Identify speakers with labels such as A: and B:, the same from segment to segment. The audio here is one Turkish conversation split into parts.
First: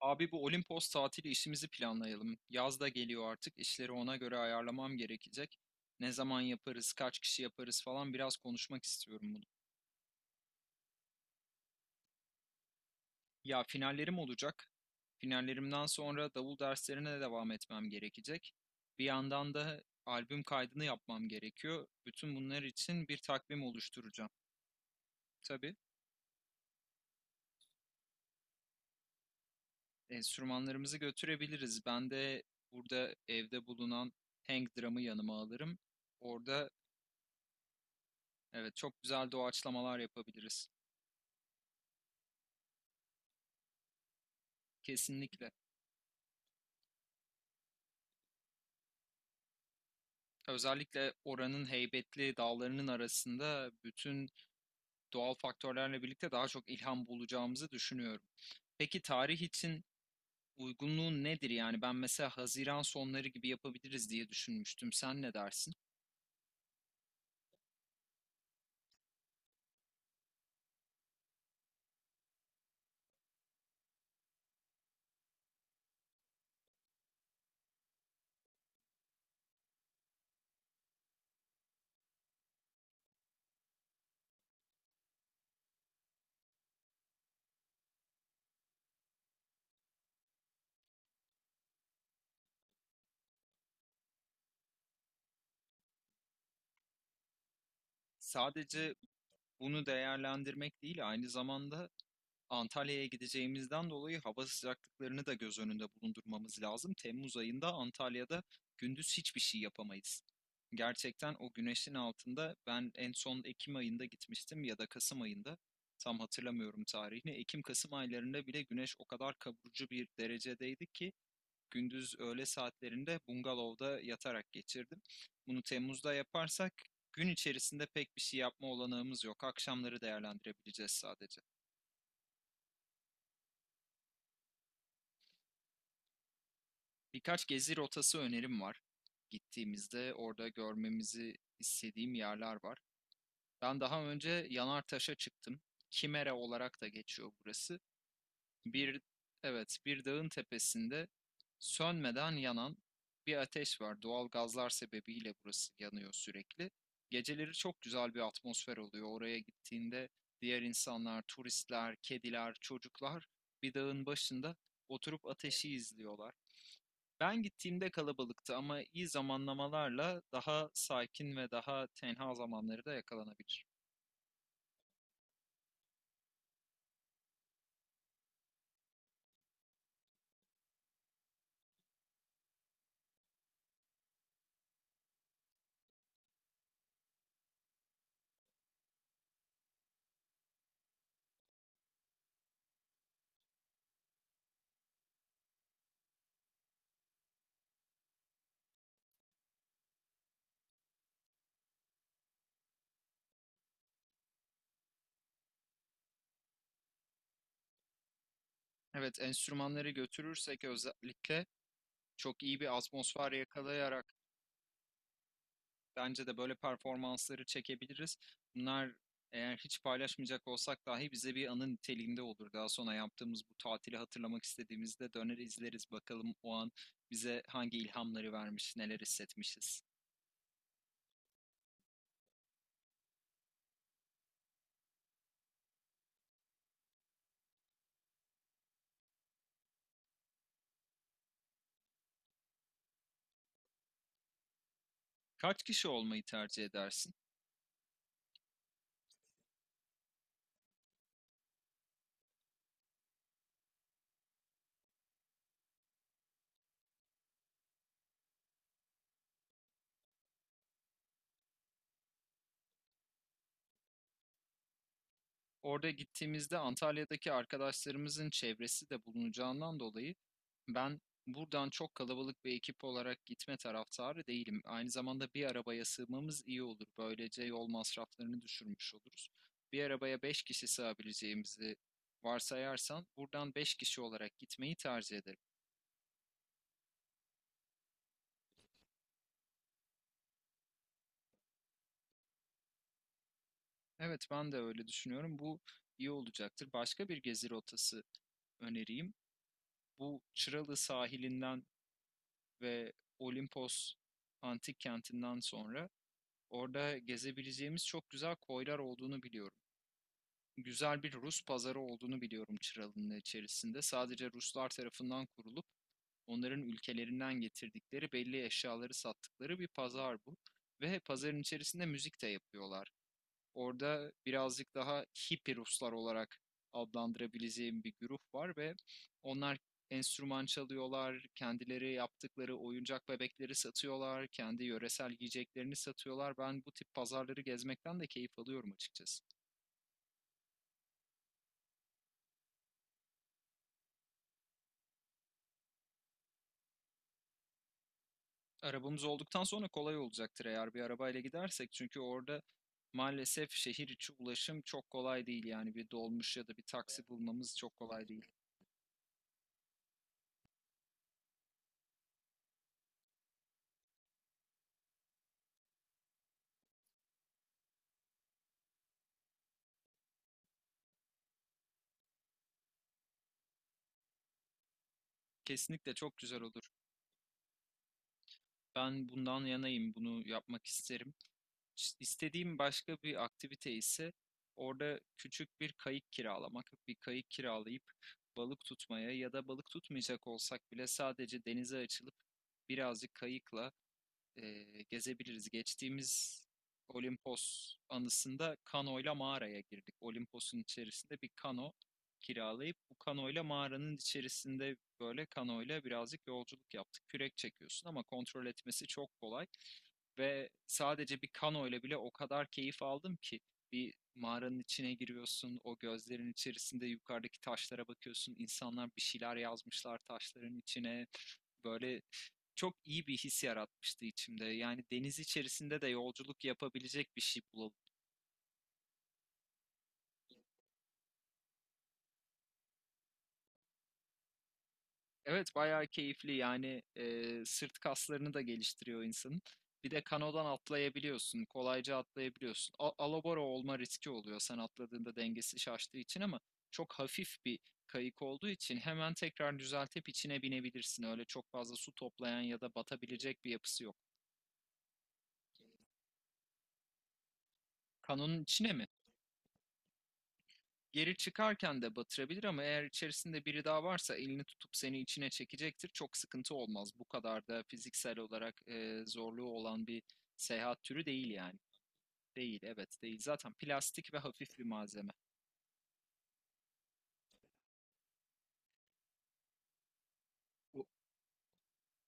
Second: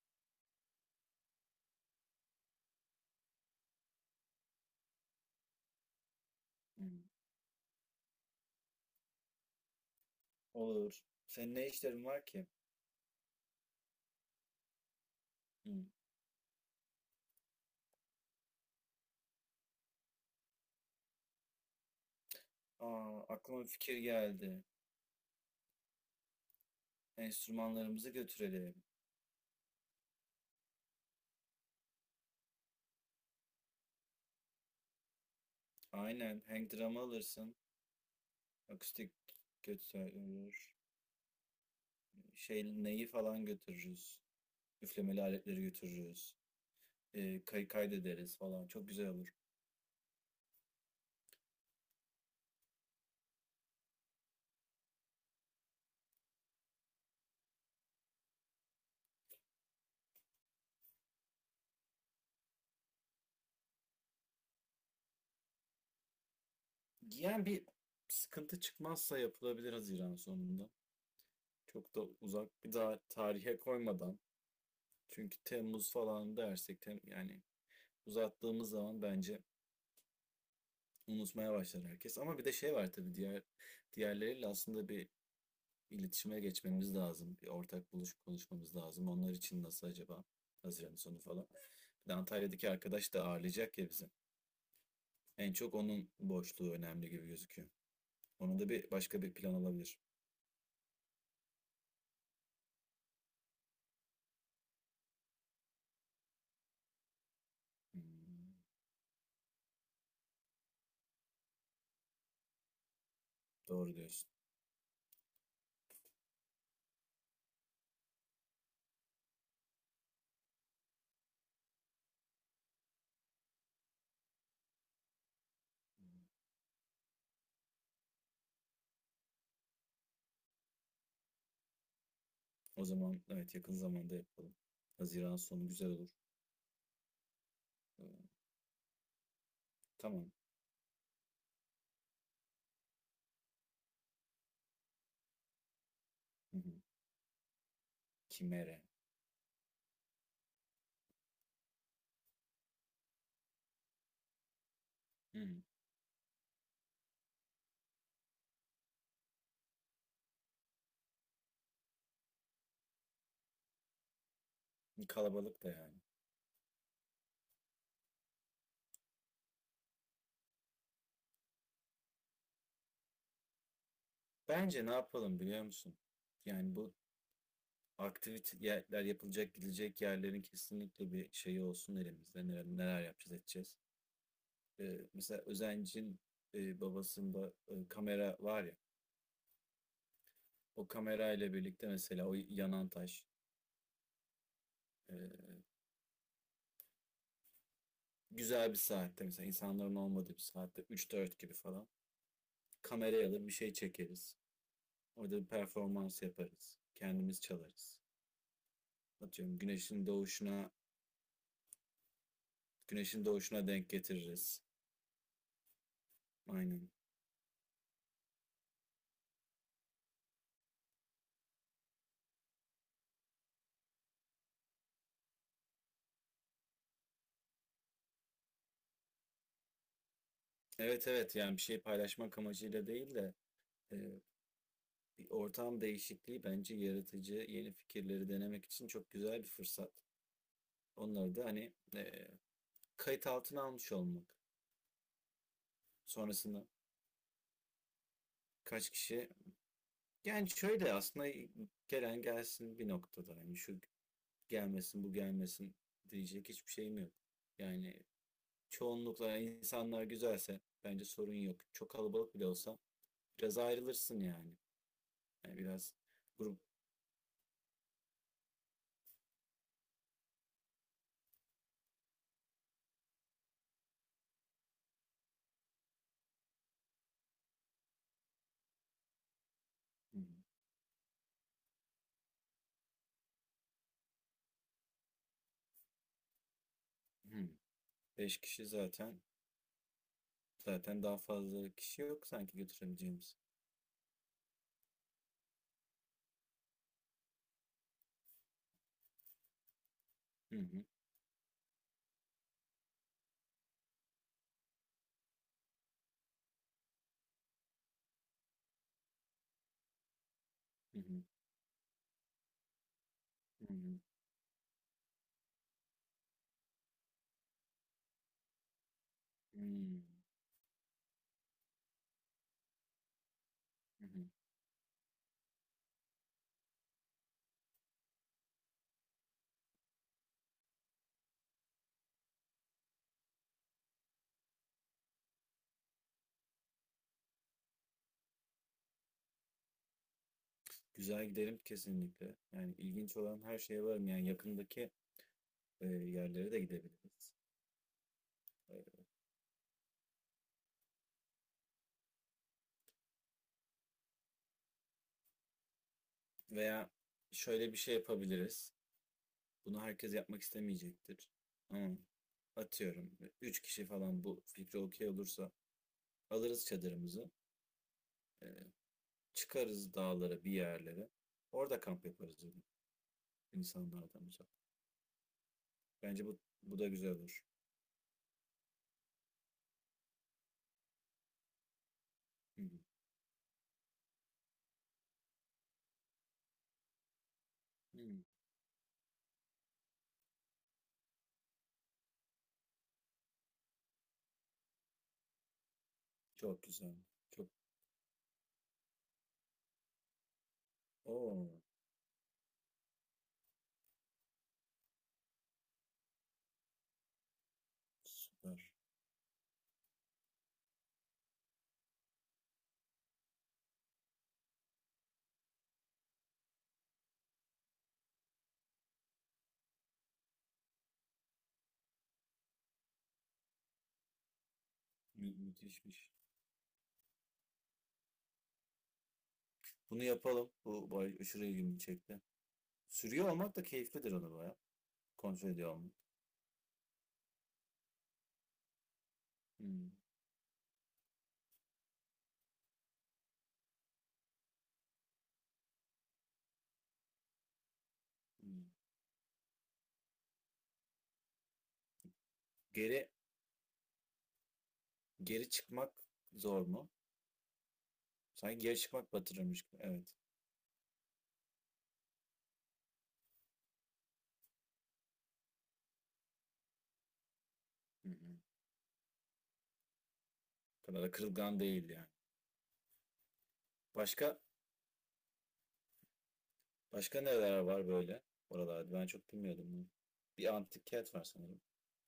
A: Abi bu Olimpos tatili işimizi planlayalım. Yaz da geliyor artık. İşleri ona göre ayarlamam gerekecek. Ne zaman
B: Hı.
A: yaparız, kaç kişi yaparız falan biraz konuşmak istiyorum bunu.
B: Olur. Senin ne işlerin var ki?
A: Ya finallerim olacak.
B: Hı.
A: Finallerimden sonra davul derslerine de devam etmem gerekecek. Bir yandan da albüm kaydını yapmam gerekiyor. Bütün bunlar için bir
B: Aa,
A: takvim
B: aklıma bir fikir
A: oluşturacağım.
B: geldi.
A: Tabii
B: Enstrümanlarımızı götürelim.
A: enstrümanlarımızı götürebiliriz. Ben de burada evde bulunan hang drum'ı yanıma alırım.
B: Aynen. Hang
A: Orada
B: drum'ı alırsın.
A: evet, çok
B: Akustik
A: güzel doğaçlamalar yapabiliriz.
B: götürür. Şey, neyi falan götürürüz. Üflemeli
A: Kesinlikle.
B: aletleri götürürüz. Kaydederiz falan. Çok güzel olur.
A: Özellikle oranın heybetli dağlarının arasında bütün doğal faktörlerle birlikte daha çok ilham bulacağımızı düşünüyorum. Peki tarih için uygunluğu nedir? Yani ben mesela Haziran sonları gibi yapabiliriz diye düşünmüştüm. Sen ne dersin?
B: Yani bir sıkıntı çıkmazsa yapılabilir Haziran sonunda. Çok da uzak bir daha tarihe koymadan. Çünkü Temmuz falan dersek yani uzattığımız zaman bence unutmaya başlar herkes. Ama bir de şey var tabii diğerleriyle aslında bir iletişime geçmemiz lazım. Bir ortak buluşup konuşmamız lazım. Onlar için nasıl acaba? Haziran sonu falan. Bir de Antalya'daki arkadaş da ağırlayacak ya bizi. En çok onun boşluğu önemli gibi gözüküyor. Onu da bir
A: Sadece
B: başka bir plan
A: bunu
B: olabilir.
A: değerlendirmek değil, aynı zamanda Antalya'ya gideceğimizden dolayı hava sıcaklıklarını da göz önünde bulundurmamız lazım. Temmuz ayında
B: Hmm,
A: Antalya'da gündüz hiçbir şey yapamayız. Gerçekten o güneşin altında ben en son Ekim
B: doğru
A: ayında
B: diyorsun.
A: gitmiştim ya da Kasım ayında tam hatırlamıyorum tarihini. Ekim-Kasım aylarında bile güneş o kadar kavurucu bir derecedeydi ki gündüz öğle saatlerinde bungalovda yatarak geçirdim. Bunu Temmuz'da yaparsak gün içerisinde pek bir şey yapma olanağımız yok. Akşamları değerlendirebileceğiz sadece.
B: O zaman evet, yakın zamanda yapalım. Haziran sonu güzel olur.
A: Birkaç gezi
B: Ee,
A: rotası önerim var. Gittiğimizde
B: Tamam.
A: orada görmemizi istediğim yerler var. Ben daha önce Yanartaş'a çıktım. Kimera
B: Hı hı.
A: olarak da geçiyor burası.
B: Kimere.
A: Bir, evet, bir dağın tepesinde sönmeden yanan bir ateş var. Doğal gazlar sebebiyle
B: Hı hı.
A: burası yanıyor sürekli. Geceleri çok güzel bir atmosfer oluyor. Oraya gittiğinde diğer insanlar, turistler, kediler, çocuklar bir dağın başında oturup
B: Kalabalık da
A: ateşi
B: yani.
A: izliyorlar. Ben gittiğimde kalabalıktı ama iyi zamanlamalarla daha sakin ve daha tenha zamanları da yakalanabilir.
B: Bence ne yapalım biliyor musun? Yani bu aktiviteler yapılacak, gidecek yerlerin kesinlikle bir şeyi olsun elimizde. Neler, neler yapacağız, edeceğiz. Mesela Özencin babasında kamera var ya. O kamera ile birlikte mesela o yanan taş, e, güzel bir saatte, mesela insanların olmadığı bir saatte, üç dört gibi falan kameraya alır bir şey çekeriz. Orada bir performans yaparız. Kendimiz çalarız.
A: Evet,
B: Atıyorum
A: enstrümanları
B: güneşin
A: götürürsek
B: doğuşuna,
A: özellikle çok iyi bir
B: güneşin
A: atmosfer
B: doğuşuna denk
A: yakalayarak
B: getiririz.
A: bence de böyle
B: Aynen.
A: performansları çekebiliriz. Bunlar eğer hiç paylaşmayacak olsak dahi bize bir anı niteliğinde olur. Daha sonra yaptığımız bu tatili hatırlamak istediğimizde döner izleriz bakalım o an bize hangi ilhamları vermiş, neler hissetmişiz.
B: Evet, evet, yani bir şey paylaşmak amacıyla değil de e, bir ortam değişikliği bence yaratıcı yeni fikirleri denemek için çok güzel bir fırsat. Onları da hani kayıt altına almış olmak.
A: Kaç kişi olmayı tercih
B: Sonrasında
A: edersin?
B: kaç kişi, yani şöyle aslında, gelen gelsin bir noktada. Yani şu gelmesin, bu gelmesin diyecek hiçbir şeyim yok. Yani çoğunlukla insanlar güzelse bence sorun yok. Çok kalabalık bile olsa biraz ayrılırsın yani. Yani
A: Orada
B: biraz grup.
A: gittiğimizde Antalya'daki arkadaşlarımızın çevresi de bulunacağından dolayı ben buradan çok kalabalık bir ekip olarak gitme taraftarı değilim. Aynı zamanda bir arabaya sığmamız iyi olur. Böylece yol masraflarını düşürmüş oluruz. Bir arabaya 5
B: Hmm,
A: kişi sığabileceğimizi varsayarsan buradan 5 kişi olarak gitmeyi tercih ederim.
B: hmm, 5 kişi zaten. Zaten daha fazla kişi yok sanki götürebileceğimiz.
A: Evet, ben de öyle düşünüyorum. Bu iyi olacaktır. Başka bir gezi rotası önereyim. Bu
B: Hı
A: Çıralı
B: hı,
A: sahilinden ve Olimpos antik kentinden sonra orada gezebileceğimiz çok güzel koylar olduğunu biliyorum.
B: hı
A: Güzel bir
B: hı,
A: Rus pazarı olduğunu biliyorum Çıralı'nın
B: hı
A: içerisinde.
B: hı,
A: Sadece Ruslar tarafından kurulup onların ülkelerinden getirdikleri belli eşyaları sattıkları bir
B: hımm,
A: pazar bu. Ve pazarın içerisinde müzik de yapıyorlar.
B: hı
A: Orada
B: hı.
A: birazcık daha hippie Ruslar olarak adlandırabileceğim bir grup var ve onlar enstrüman çalıyorlar, kendileri yaptıkları oyuncak bebekleri satıyorlar, kendi yöresel yiyeceklerini satıyorlar. Ben bu tip pazarları gezmekten de keyif alıyorum açıkçası.
B: Güzel, giderim kesinlikle. Yani ilginç olan her şeye varım. Yani yakındaki, yerlere de gidebiliriz.
A: Arabamız
B: Eee,
A: olduktan sonra kolay olacaktır eğer bir arabayla gidersek, çünkü orada maalesef şehir içi ulaşım çok kolay değil, yani bir dolmuş ya da bir
B: veya
A: taksi bulmamız
B: şöyle
A: çok
B: bir şey
A: kolay değil.
B: yapabiliriz. Bunu herkes yapmak istemeyecektir. Ama atıyorum 3 kişi falan bu fikre okey olursa alırız çadırımızı. eee, Çıkarız dağlara bir yerlere. Orada kamp yaparız, insanlardan uzak.
A: Kesinlikle çok
B: Bence
A: güzel olur.
B: bu da güzel olur.
A: Ben bundan yanayım, bunu yapmak isterim. İşte, İstediğim başka bir aktivite ise orada küçük bir kayık kiralamak, bir kayık kiralayıp
B: Hmm,
A: balık tutmaya ya da balık tutmayacak olsak bile sadece denize açılıp birazcık kayıkla e, gezebiliriz. Geçtiğimiz
B: çok güzel. Çok.
A: Olimpos anısında kanoyla mağaraya girdik. Olimpos'un içerisinde bir
B: Oo,
A: kano kiralayıp bu kanoyla mağaranın içerisinde böyle kanoyla birazcık yolculuk yaptık. Kürek çekiyorsun ama kontrol
B: süper.
A: etmesi çok kolay ve sadece bir kanoyla bile o kadar keyif aldım ki bir mağaranın içine giriyorsun, o gözlerin içerisinde yukarıdaki taşlara bakıyorsun, insanlar bir şeyler yazmışlar taşların içine, böyle çok iyi bir his yaratmıştı içimde. Yani deniz içerisinde de
B: Müthişmiş.
A: yolculuk yapabilecek bir şey bulalım.
B: Bunu yapalım. Bu bay aşırı ilgimi çekti. Sürüyor olmak da keyiflidir onu, baya. Kontrol
A: Evet,
B: ediyor
A: bayağı
B: olmak.
A: keyifli yani, sırt kaslarını da geliştiriyor insanın. Bir
B: Hmm,
A: de kanodan atlayabiliyorsun, kolayca atlayabiliyorsun. Alabora olma riski oluyor sen atladığında dengesi şaştığı için ama çok hafif bir kayık olduğu
B: hmm.
A: için hemen tekrar düzeltip içine binebilirsin. Öyle çok fazla su toplayan ya da
B: Geri
A: batabilecek bir yapısı yok.
B: Geri çıkmak zor mu?
A: Kanonun
B: Sanki
A: içine
B: geri
A: mi?
B: çıkmak batırırmış gibi. Evet.
A: Geri çıkarken de batırabilir ama eğer içerisinde biri daha varsa elini tutup seni içine çekecektir. Çok sıkıntı olmaz. Bu kadar da
B: Hı
A: fiziksel
B: hı.
A: olarak zorluğu olan bir seyahat
B: O kadar
A: türü
B: da
A: değil yani.
B: kırılgan değil yani.
A: Değil, evet değil. Zaten plastik ve
B: Başka
A: hafif bir malzeme.
B: Başka neler var böyle oralarda? Ben çok bilmiyordum bunu. Bir
A: O-
B: antik kent var sanırım.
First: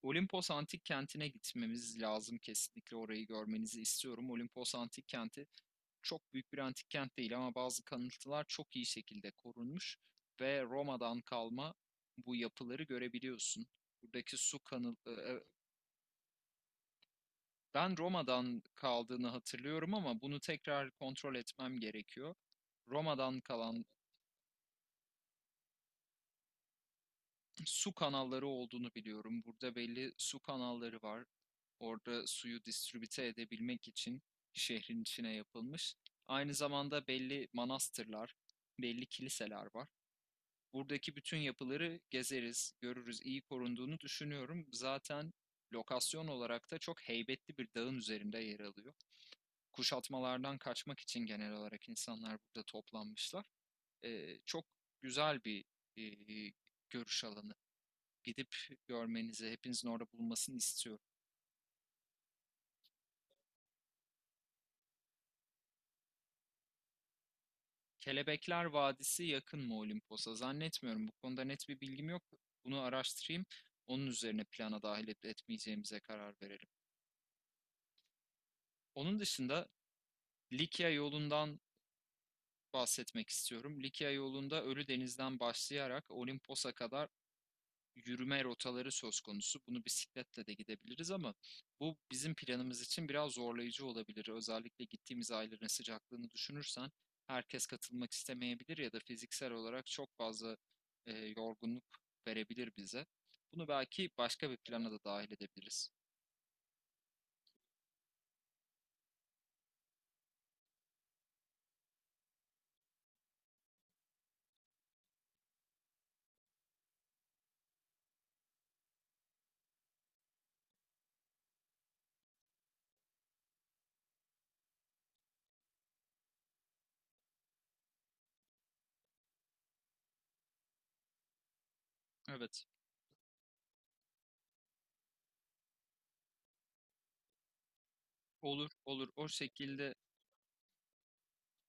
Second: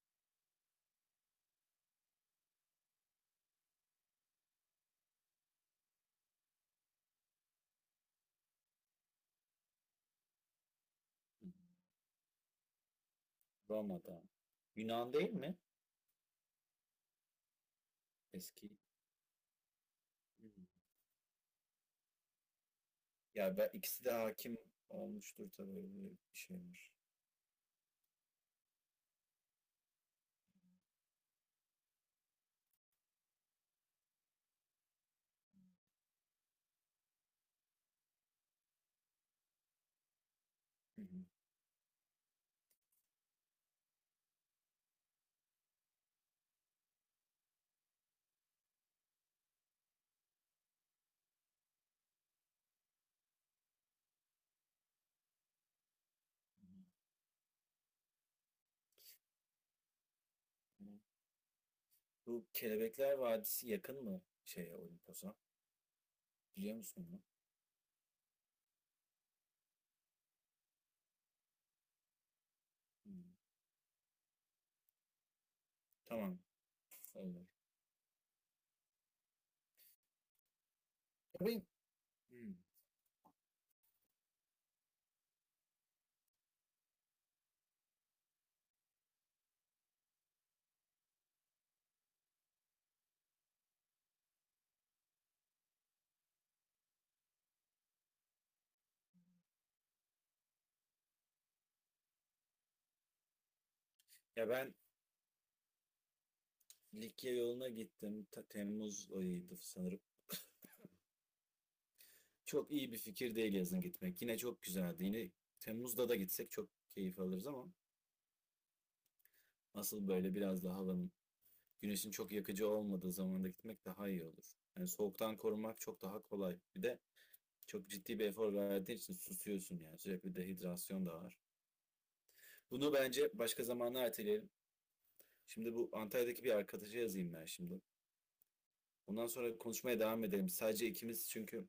A: Olimpos Antik Kenti'ne gitmemiz lazım, kesinlikle orayı görmenizi istiyorum. Olimpos Antik Kenti çok büyük bir antik kent değil ama bazı kalıntılar çok iyi şekilde korunmuş ve Roma'dan
B: Hı. Hı.
A: kalma bu yapıları görebiliyorsun.
B: Roma'da.
A: Buradaki su kanı,
B: Yunan değil mi?
A: ben Roma'dan
B: Eski.
A: kaldığını hatırlıyorum ama bunu
B: Hı.
A: tekrar kontrol etmem gerekiyor. Roma'dan
B: Ya ben,
A: kalan
B: ikisi de hakim olmuştur tabii, öyle bir şeymiş.
A: su kanalları olduğunu biliyorum. Burada belli su kanalları var. Orada suyu distribüte edebilmek için şehrin içine yapılmış. Aynı zamanda belli manastırlar, belli kiliseler var.
B: Hı
A: Buradaki
B: hı.
A: bütün yapıları gezeriz, görürüz. İyi korunduğunu düşünüyorum. Zaten lokasyon olarak da çok heybetli bir dağın üzerinde yer alıyor. Kuşatmalardan kaçmak için genel olarak insanlar burada toplanmışlar. Çok güzel bir e, görüş alanı. Gidip görmenizi, hepinizin orada bulunmasını istiyorum.
B: Bu Kelebekler Vadisi yakın mı şeye, Olimpos'a? Biliyor musun bunu?
A: Kelebekler Vadisi yakın mı Olimpos'a? Zannetmiyorum. Bu konuda net bir bilgim yok. Bunu
B: Hı.
A: araştırayım. Onun üzerine plana dahil edip etmeyeceğimize karar
B: Tamam.
A: verelim.
B: Olur.
A: Onun dışında Likya
B: Ya
A: yolundan
B: ben, hı.
A: bahsetmek istiyorum. Likya yolunda Ölü Deniz'den başlayarak Olimpos'a kadar yürüme rotaları söz konusu. Bunu bisikletle de gidebiliriz ama bu bizim planımız için biraz zorlayıcı olabilir. Özellikle gittiğimiz ayların sıcaklığını düşünürsen herkes katılmak istemeyebilir ya da fiziksel olarak çok fazla yorgunluk verebilir bize. Bunu belki
B: Ya
A: başka bir
B: ben
A: plana da dahil edebiliriz.
B: Likya yoluna gittim. Temmuz ayıydı sanırım. Çok iyi bir fikir değil yazın gitmek. Yine çok güzeldi. Yine Temmuz'da da gitsek çok keyif alırız ama asıl böyle biraz daha havanın, güneşin çok yakıcı olmadığı zamanda gitmek daha iyi olur. Yani soğuktan korunmak çok daha kolay. Bir de çok ciddi bir efor verdiğin için susuyorsun yani. Sürekli dehidrasyon da var.
A: Evet,
B: Bunu bence başka zamanlar erteleyelim. Şimdi bu Antalya'daki bir arkadaşa yazayım ben şimdi.
A: olur, olur.
B: Ondan
A: O
B: sonra
A: şekilde
B: konuşmaya devam edelim. Sadece ikimiz, çünkü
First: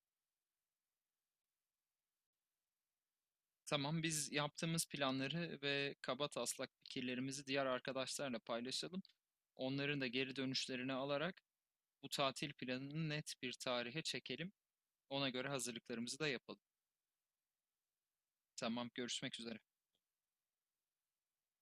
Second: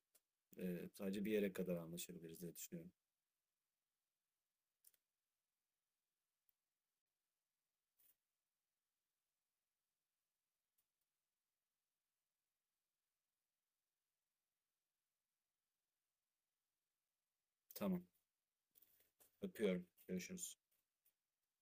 B: sadece bir yere kadar anlaşabiliriz diye düşünüyorum.
A: tamam, biz yaptığımız planları ve kaba taslak fikirlerimizi diğer arkadaşlarla paylaşalım. Onların da geri dönüşlerini alarak bu tatil planını net bir tarihe çekelim. Ona göre hazırlıklarımızı da yapalım.
B: Tamam.
A: Tamam, görüşmek üzere.
B: Öpüyorum. Görüşürüz.